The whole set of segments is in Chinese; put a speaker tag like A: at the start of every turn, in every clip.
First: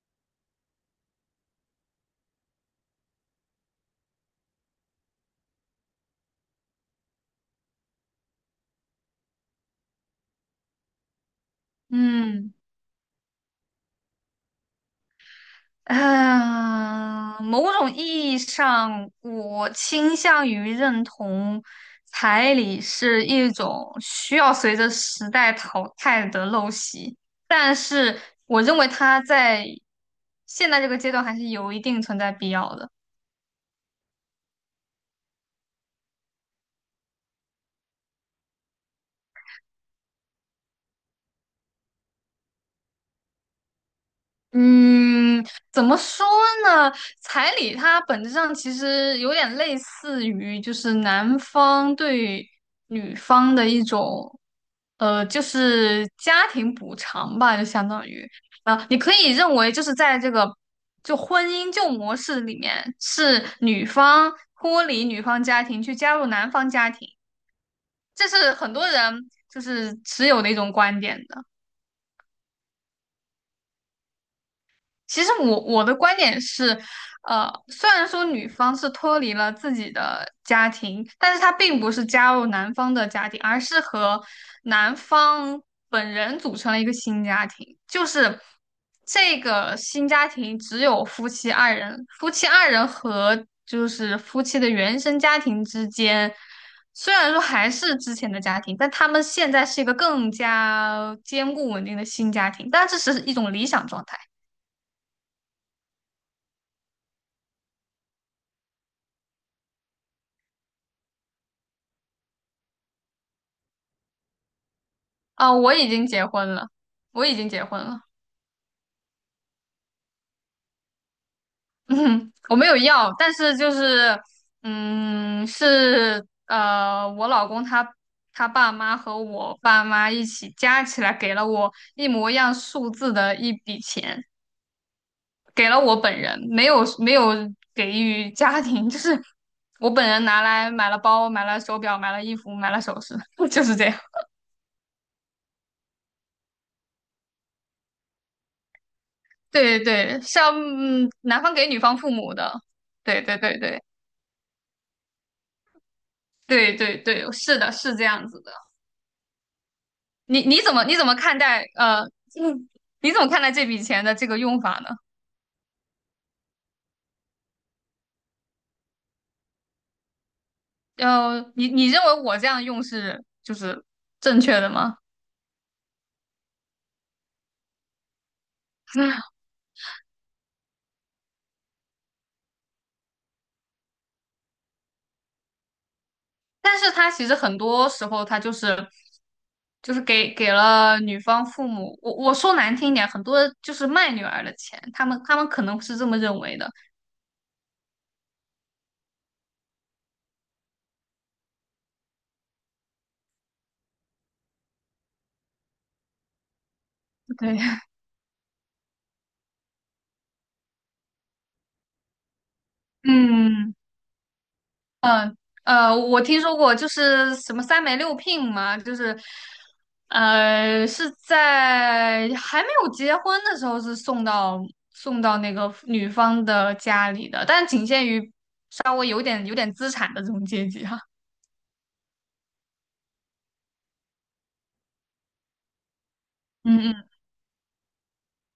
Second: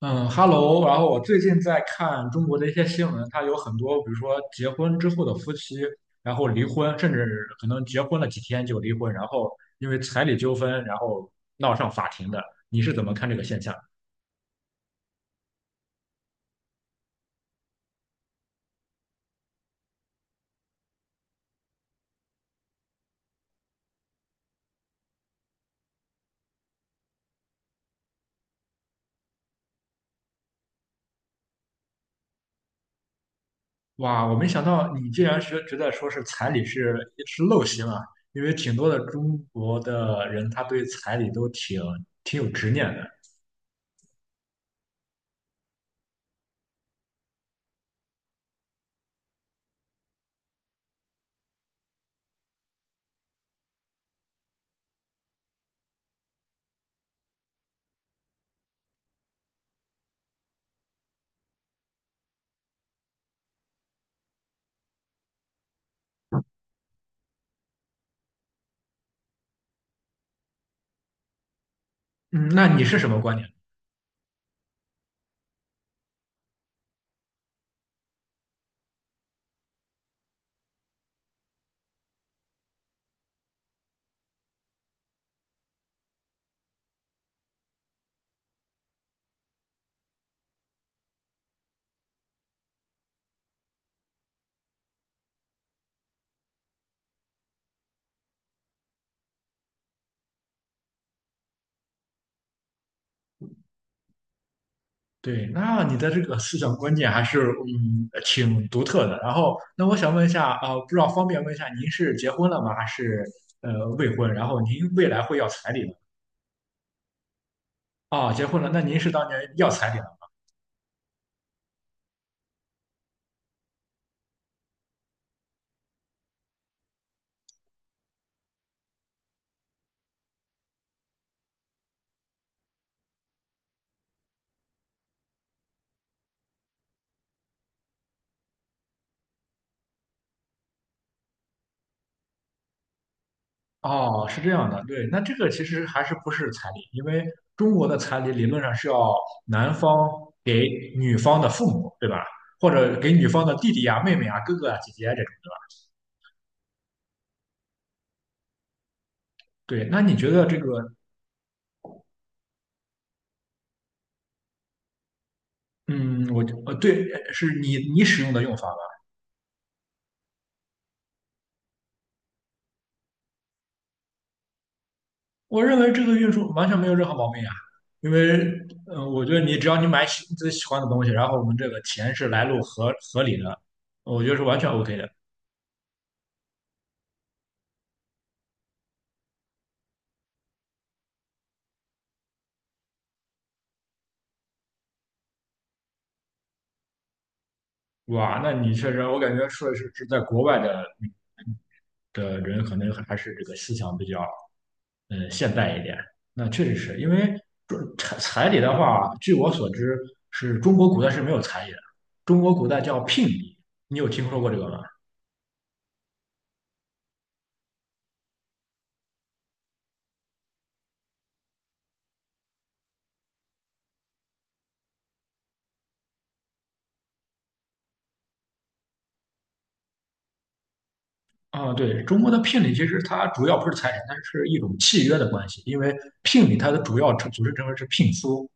A: 嗯，Hello，然后我最近在看中国的一些新闻，它有很多，比如说结婚之后的夫妻，然后离婚，甚至可能结婚了几天就离婚，然后因为彩礼纠纷，然后闹上法庭的。
B: 嗯
A: 你是怎么看这个现象？
B: 嗯，呃某种意义上，我倾向于认同彩礼是一种需要随着时代淘汰的陋习，但是我认为它在现在这个阶段还是有一定存在必要的。
A: 哇，我没想到你竟然是觉得说是彩礼是陋习嘛，因为挺多的中国的人他对彩礼都挺有执念的。
B: 嗯，怎么说呢？彩礼它本质上其实有点类似于，就是男方对女方的一种，呃，就是家庭补偿吧，就相当于啊，你可以认为就是在这个就婚姻旧模式里面，是女方脱离女方家庭去加入男方家庭，这是很多人就是持有的一种观点的。
A: 嗯，那你是什么观点？
B: 其实我的观点是，呃，虽然说女方是脱离了自己的家庭，但是她并不是加入男方的家庭，而是和男方本人组成了一个新家庭。就是这个新家庭只有夫妻二人，夫妻二人和就是夫妻的原生家庭之间，虽然说还是之前的家庭，但他们现在是一个更加坚固稳定的新家庭，但这只是一种理想状态。
A: 对，那你的这个思想观念还是挺独特的。然后，那我想问一下啊、不知道方便问一下，您是结婚了吗？还是未婚？然后您未来会要
B: 啊，
A: 彩
B: 我
A: 礼
B: 已
A: 吗？
B: 经结婚了，我已经结婚了。
A: 啊，结婚了，那您是当年要彩礼了？
B: 嗯，我没有要，但是就是，嗯，是呃，我老公他爸妈和我爸妈一起加起来给了我一模一样数字的一笔钱，给了我本人，没有给予家庭，就是我本人拿来买了包，买了手表，买了衣服，买了首饰，就是这样。
A: 哦，是这样的，对，那这个其实还是不是彩礼，因为中国的彩礼理论上是要男
B: 对
A: 方
B: 对，像
A: 给
B: 嗯
A: 女方
B: 男
A: 的
B: 方给
A: 父
B: 女
A: 母，
B: 方
A: 对
B: 父
A: 吧？
B: 母的。
A: 或者给
B: 对
A: 女
B: 对
A: 方的
B: 对
A: 弟弟
B: 对。
A: 呀、妹妹啊、哥哥啊、姐姐啊这种的。
B: 对对对，是的，是这样子的。
A: 对，那你觉得这个，
B: 你怎么看待呃，嗯你怎么看待这笔钱的这个用法呢？
A: 嗯，我，对，是你使用的用法吗。
B: 呃，你认为我这样用是就是正确的吗？
A: 我认为这个运输完全没有任何毛病啊，因为，嗯、我觉 得你只要你买喜自己喜欢的东西，然后我们这个钱是来路合理的，我觉得是完全 OK 的。
B: 但是他其实很多时候他给了女方父母，我说难听一点，很多就是卖女儿的钱，他们可能是这么认为的。
A: 哇，那你确实，我感觉说是是在国外的人，可能还是这个思想比较，嗯、现代一点。那确实是因为
B: 对，
A: 中彩礼的话，据我所知，是中国古代是没有彩礼的，中国古代叫 聘礼，
B: 嗯。
A: 你有听说过这个吗？
B: 嗯呃，我听说过，就是什么三媒六聘嘛，就是呃是在还没有结婚的时候是送到那个女方的家里的，但仅限于稍微有点资产的这种阶级哈。
A: 啊，对，中国的聘礼其实它主要不是财产，它是一种契约的关系。因为聘礼它的
B: 嗯
A: 主
B: 嗯
A: 要组成成分是聘书，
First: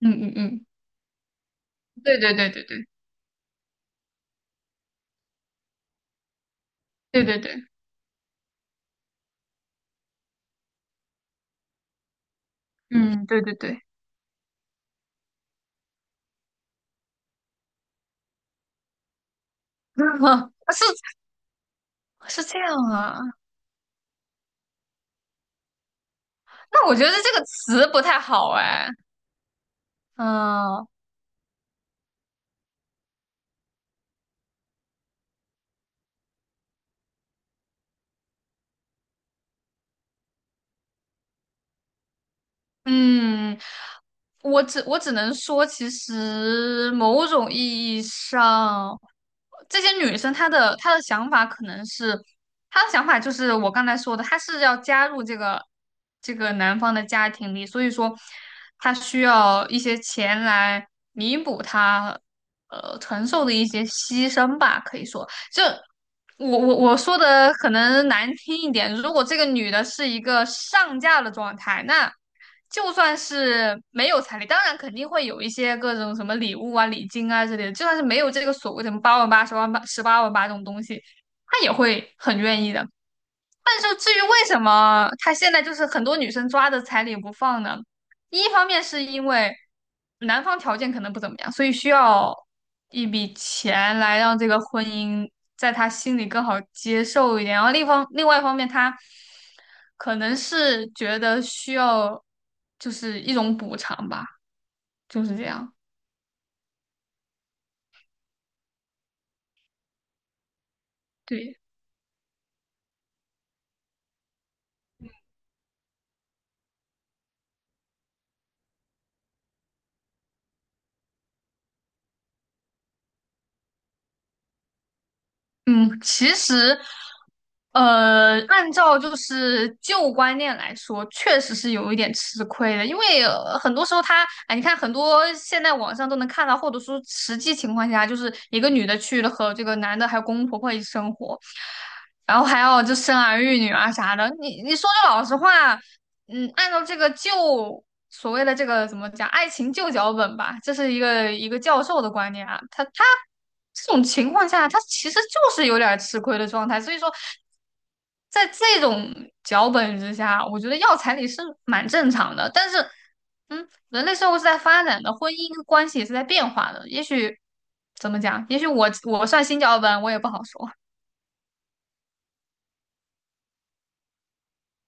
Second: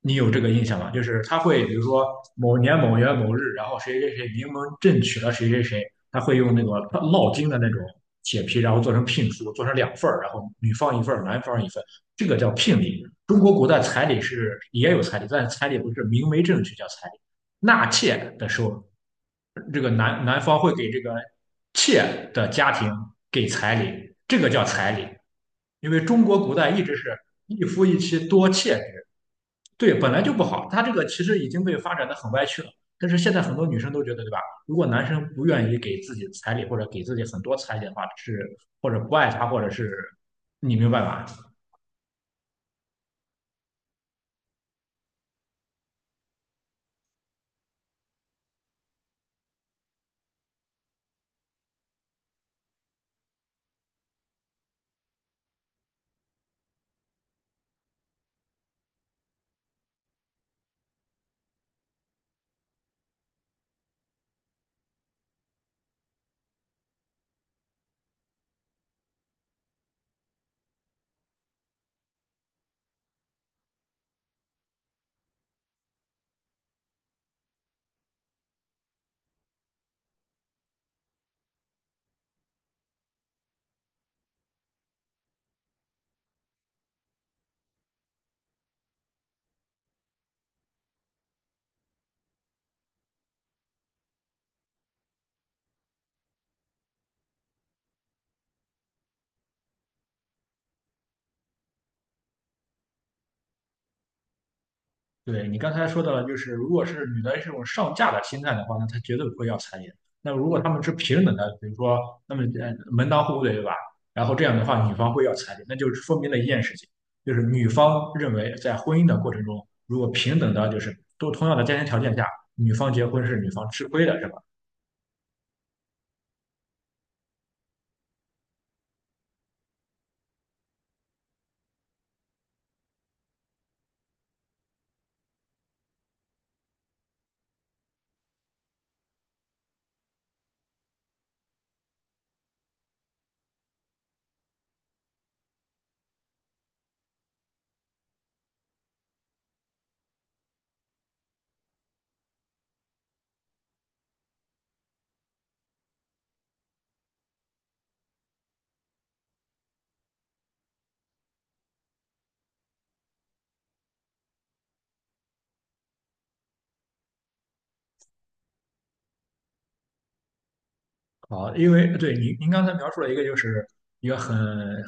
B: 嗯
A: 你有
B: 嗯
A: 这个印
B: 嗯，
A: 象吗？就是他会比如说
B: 对对对
A: 某
B: 对
A: 年
B: 对
A: 某月某日，然后谁谁谁名门正娶了谁谁谁，他会用那个
B: 对
A: 烙
B: 对
A: 金
B: 对，
A: 的那种铁皮，然后做成聘书，做成两份儿，然后女方一份儿，男方一份，这个叫聘礼。
B: 嗯
A: 中
B: 对
A: 国
B: 对
A: 古代
B: 对，
A: 彩礼是也有彩礼，但是彩礼不是明媒正娶叫彩礼，纳妾的时候这个男方会
B: 是
A: 给这个妾
B: 是
A: 的
B: 这
A: 家
B: 样
A: 庭
B: 啊。
A: 给彩礼，这个叫彩礼，因为中国古代一
B: 那我
A: 直
B: 觉得
A: 是
B: 这个
A: 一夫
B: 词
A: 一
B: 不太
A: 妻多
B: 好
A: 妾
B: 哎，
A: 制，对，本来就不好，它
B: 嗯。
A: 这个其实已经被发展的很歪曲了。但是现在很多女生都觉得，对吧？如果男生不愿意给自己彩礼，或者给自己很多彩礼的话，是或者不爱他，或者是你明白吧？
B: 嗯，我只能说，其实某种意义上，这些女生她的想法可能是，她的想法就是我刚才说的，她是要加入这个男方的家庭里，所以说她需要一些钱来弥补她呃承受的一些牺牲吧，可以说。就我说的可能难听一点，如果这个女的是一个上架的状态，那就算是没有彩礼，当然肯定会有一些各种什么礼物啊、礼金啊之类的，就算是没有这个所谓什么八万八、十万八、十八万八这种东西，她也会很愿意的。但是至于为什么他现在就是很多女生抓着彩礼不放呢？一方面是因为男方条件可能不怎么样，所以需要一笔钱来让这个婚姻在他心里更好接受一点。然后另外一方面，他可能是觉得需要就是一种补偿吧，就是这
A: 对你刚
B: 样。
A: 才说到了，就是如果是女的这种上嫁的心态的话，那她绝对不会要彩礼。那如果他们是平等的，
B: 对，
A: 比如说，那么门当户对，对吧？然后这样的话，女方会要彩礼，那就说明了一件事情，就是女方认为在婚姻的过程中，如果平等的，就是都同样的家庭条件下，女方结婚是女方吃亏的，是吧？
B: 嗯，其实，呃，按照就是旧观念来说，确实是有一点吃亏的，因为、呃很多时候他，哎，你看很多现在网上都能看到，或者说实际情况下，就是一个女的去了和这个男的还有公公婆婆一起生活，然后还要就生儿育女啊啥的，你你说句老实话。嗯，按照这个旧所谓的这个怎么讲，爱情旧脚本吧，这是一个教授的观点啊。他这种情况下，他其实就是有点儿吃亏的状态。所以说，在这种脚本之下，我觉得要彩礼是蛮正常的。但是，嗯，人类社会是在发展的，婚姻关系也是在变化的。也许怎么讲？也许我算新脚本，我也不好说。
A: 好，因为对您刚才描述了一个就是一个很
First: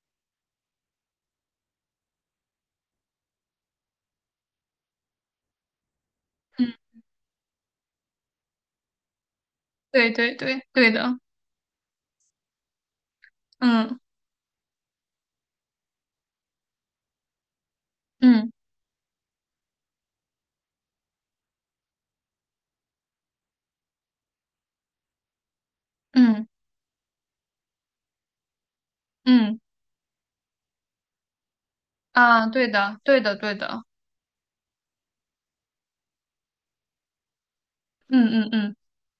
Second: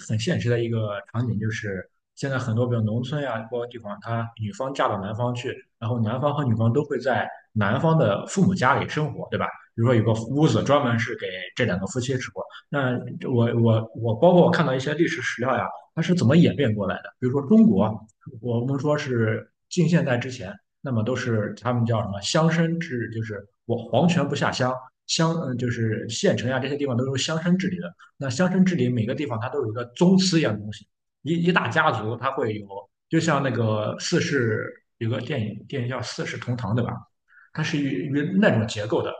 A: 很现实的一个场景，就是现在很多比如农村呀，包括地方，他女方嫁到男方去，然后男方和女方
B: 嗯，
A: 都会在男方的父母家里生活，对吧？比如说有
B: 对
A: 个
B: 对
A: 屋子
B: 对
A: 专
B: 对
A: 门是
B: 的，
A: 给这两个夫妻住。那我我
B: 嗯
A: 我包括我看到一些历史史料呀，它是怎么演变过来的？比如说中国，
B: 嗯
A: 我们说是近现代之前。那么都是他们叫什么乡绅制，就是我皇权不下乡，乡就是县
B: 嗯
A: 城呀这些地方都是乡绅治理的。那乡绅治理每个地方它
B: 嗯。
A: 都有一个宗祠一样的东西，一大家族它
B: 啊，
A: 会有，
B: 对的，
A: 就
B: 对的，
A: 像那
B: 对的，
A: 个四世有个电影叫《四世同堂》对吧？它是与
B: 嗯
A: 与
B: 嗯
A: 那种
B: 嗯，
A: 结构的，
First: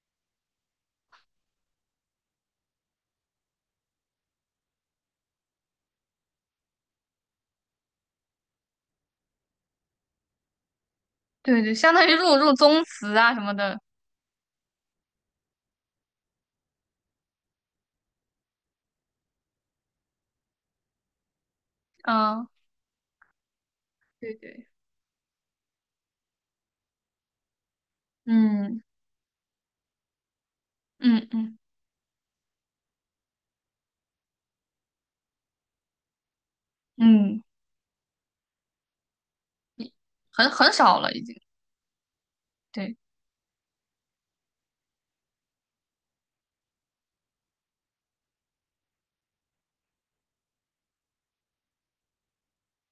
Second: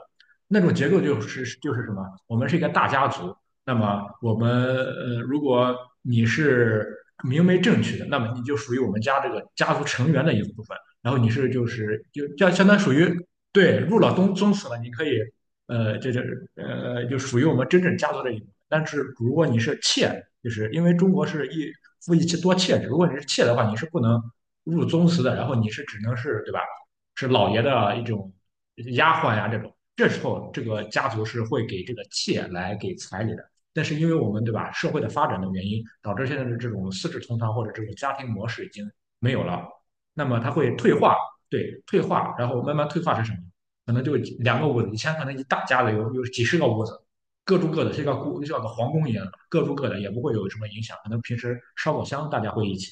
A: 那种结构就是什么？我们是一个大家族，那么我们如果你是。明媒正娶的，那么你就属于我们家这个家族成员的一部分。然后你是
B: 对
A: 就
B: 对，相
A: 是
B: 当于
A: 就
B: 入
A: 这
B: 入
A: 相当于
B: 宗
A: 属于
B: 祠啊什么
A: 对
B: 的，
A: 入了宗祠了，你可以呃这这呃就属于我们真正家族的一部分。但是如果你是妾，就是因为中国是一夫一妻
B: 啊，
A: 多妾制，如果你是妾的话，你是不能
B: 对对，
A: 入宗祠的，然后你是只能是对吧？是老爷的一种
B: 嗯
A: 丫鬟呀、这种。这时候这个家族
B: 嗯
A: 是
B: 嗯
A: 会给这个妾来给彩礼的。但是因为我们对吧，社会的发展的原因，导致现在的这种四世同
B: 嗯，
A: 堂或者这种家庭模式已经没有了。那么它
B: 很很
A: 会退
B: 少了
A: 化，
B: 已经，
A: 对，退化，然后慢慢
B: 对
A: 退化成什么？可能就两个屋子，以前可能一大家子有几十个屋子，各住各的，这个故像个皇宫一样，各住各的，也不会有什么影响。可能平时烧烤香大家会一起，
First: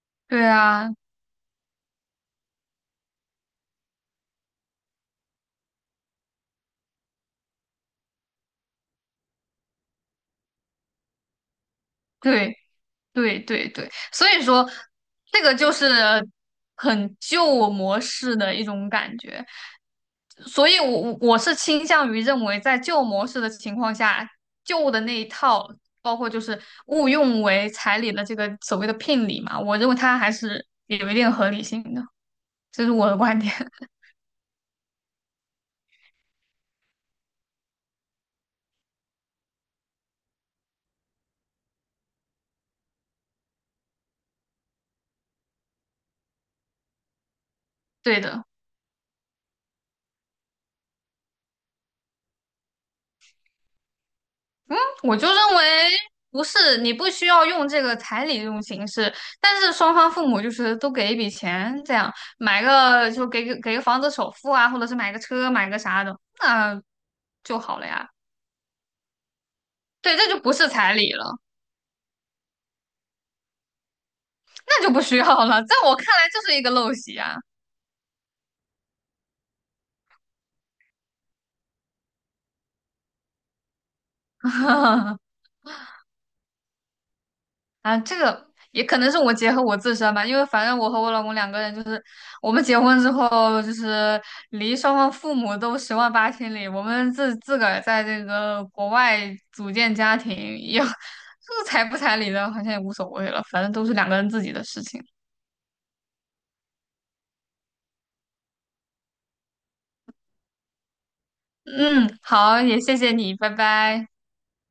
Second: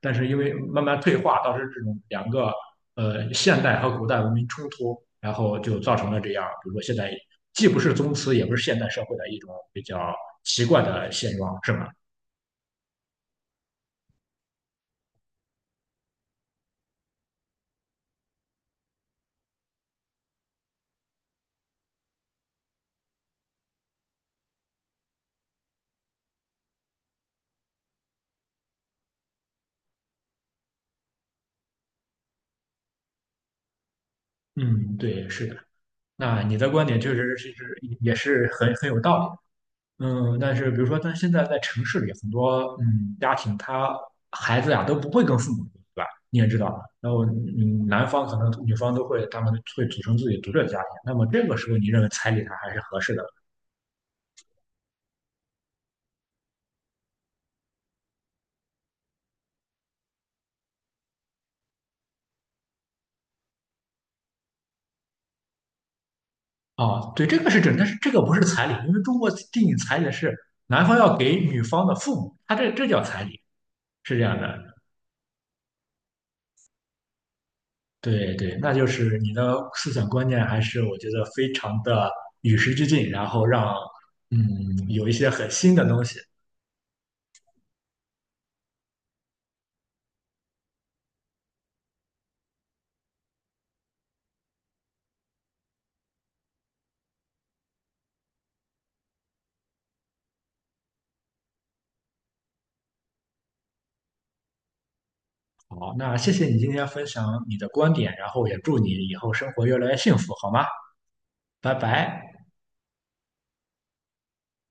A: 但是因
B: 对
A: 为慢
B: 啊，
A: 慢退化，导致这种两个现代和古代文明冲突，然后就造成了这样，比如说现在既不是宗祠，也不是现代社会的一种比较奇怪的现状，是吧？
B: 对。对对对，所以说这个就是很旧模式的一种感觉，所以我是倾向于认为，在旧模式的情况下，旧的那一套，包括就是误用为彩礼的这个所谓的聘礼嘛，我认为它还是有一定合理性的，这是我的观点。
A: 嗯，对，是的。那你的观点确实是也是很有道理。嗯，但是比如说，但现在在城市里，很多嗯家庭，他孩子呀都不会跟父母住，对吧？你也知道，然后嗯，男
B: 对
A: 方可
B: 的。
A: 能女方都会，他们会组成自己独立的家庭。那么这个时候，你认为彩礼它还是合适的？
B: 我就认为不是，你不需要用这个彩礼这种形式，但是双方父母就是都给一笔钱，这样买个就给个房子首付啊，或者是买个车买个啥的，那
A: 啊，对，这个
B: 就
A: 是准，
B: 好
A: 但
B: 了
A: 是
B: 呀。
A: 这个不是彩礼，因为中国定义彩礼
B: 对，这
A: 是
B: 就不是
A: 男
B: 彩
A: 方
B: 礼
A: 要给
B: 了，
A: 女方的父母，他这叫彩礼，是这样的。
B: 那就不需要了。在我看来，就是一个陋习啊。
A: 对对，那就是你的思想观念还是我觉得非常的与时俱进，然后让嗯有一 些很新的东西。
B: 啊，这个也可能是我结合我自身吧，因为反正我和我老公两个人就是，我们结婚之后就是离双方父母都十万八千里，我们自个儿在这个国外组建家庭也，这个彩不彩礼的，好像也无所谓了，反正都是两个人自己的事情。
A: 好，那谢谢你今天分享你的观点，然后也祝你以后生活越来越幸福，好吗？拜
B: 嗯，
A: 拜。
B: 好，也谢谢你，拜拜。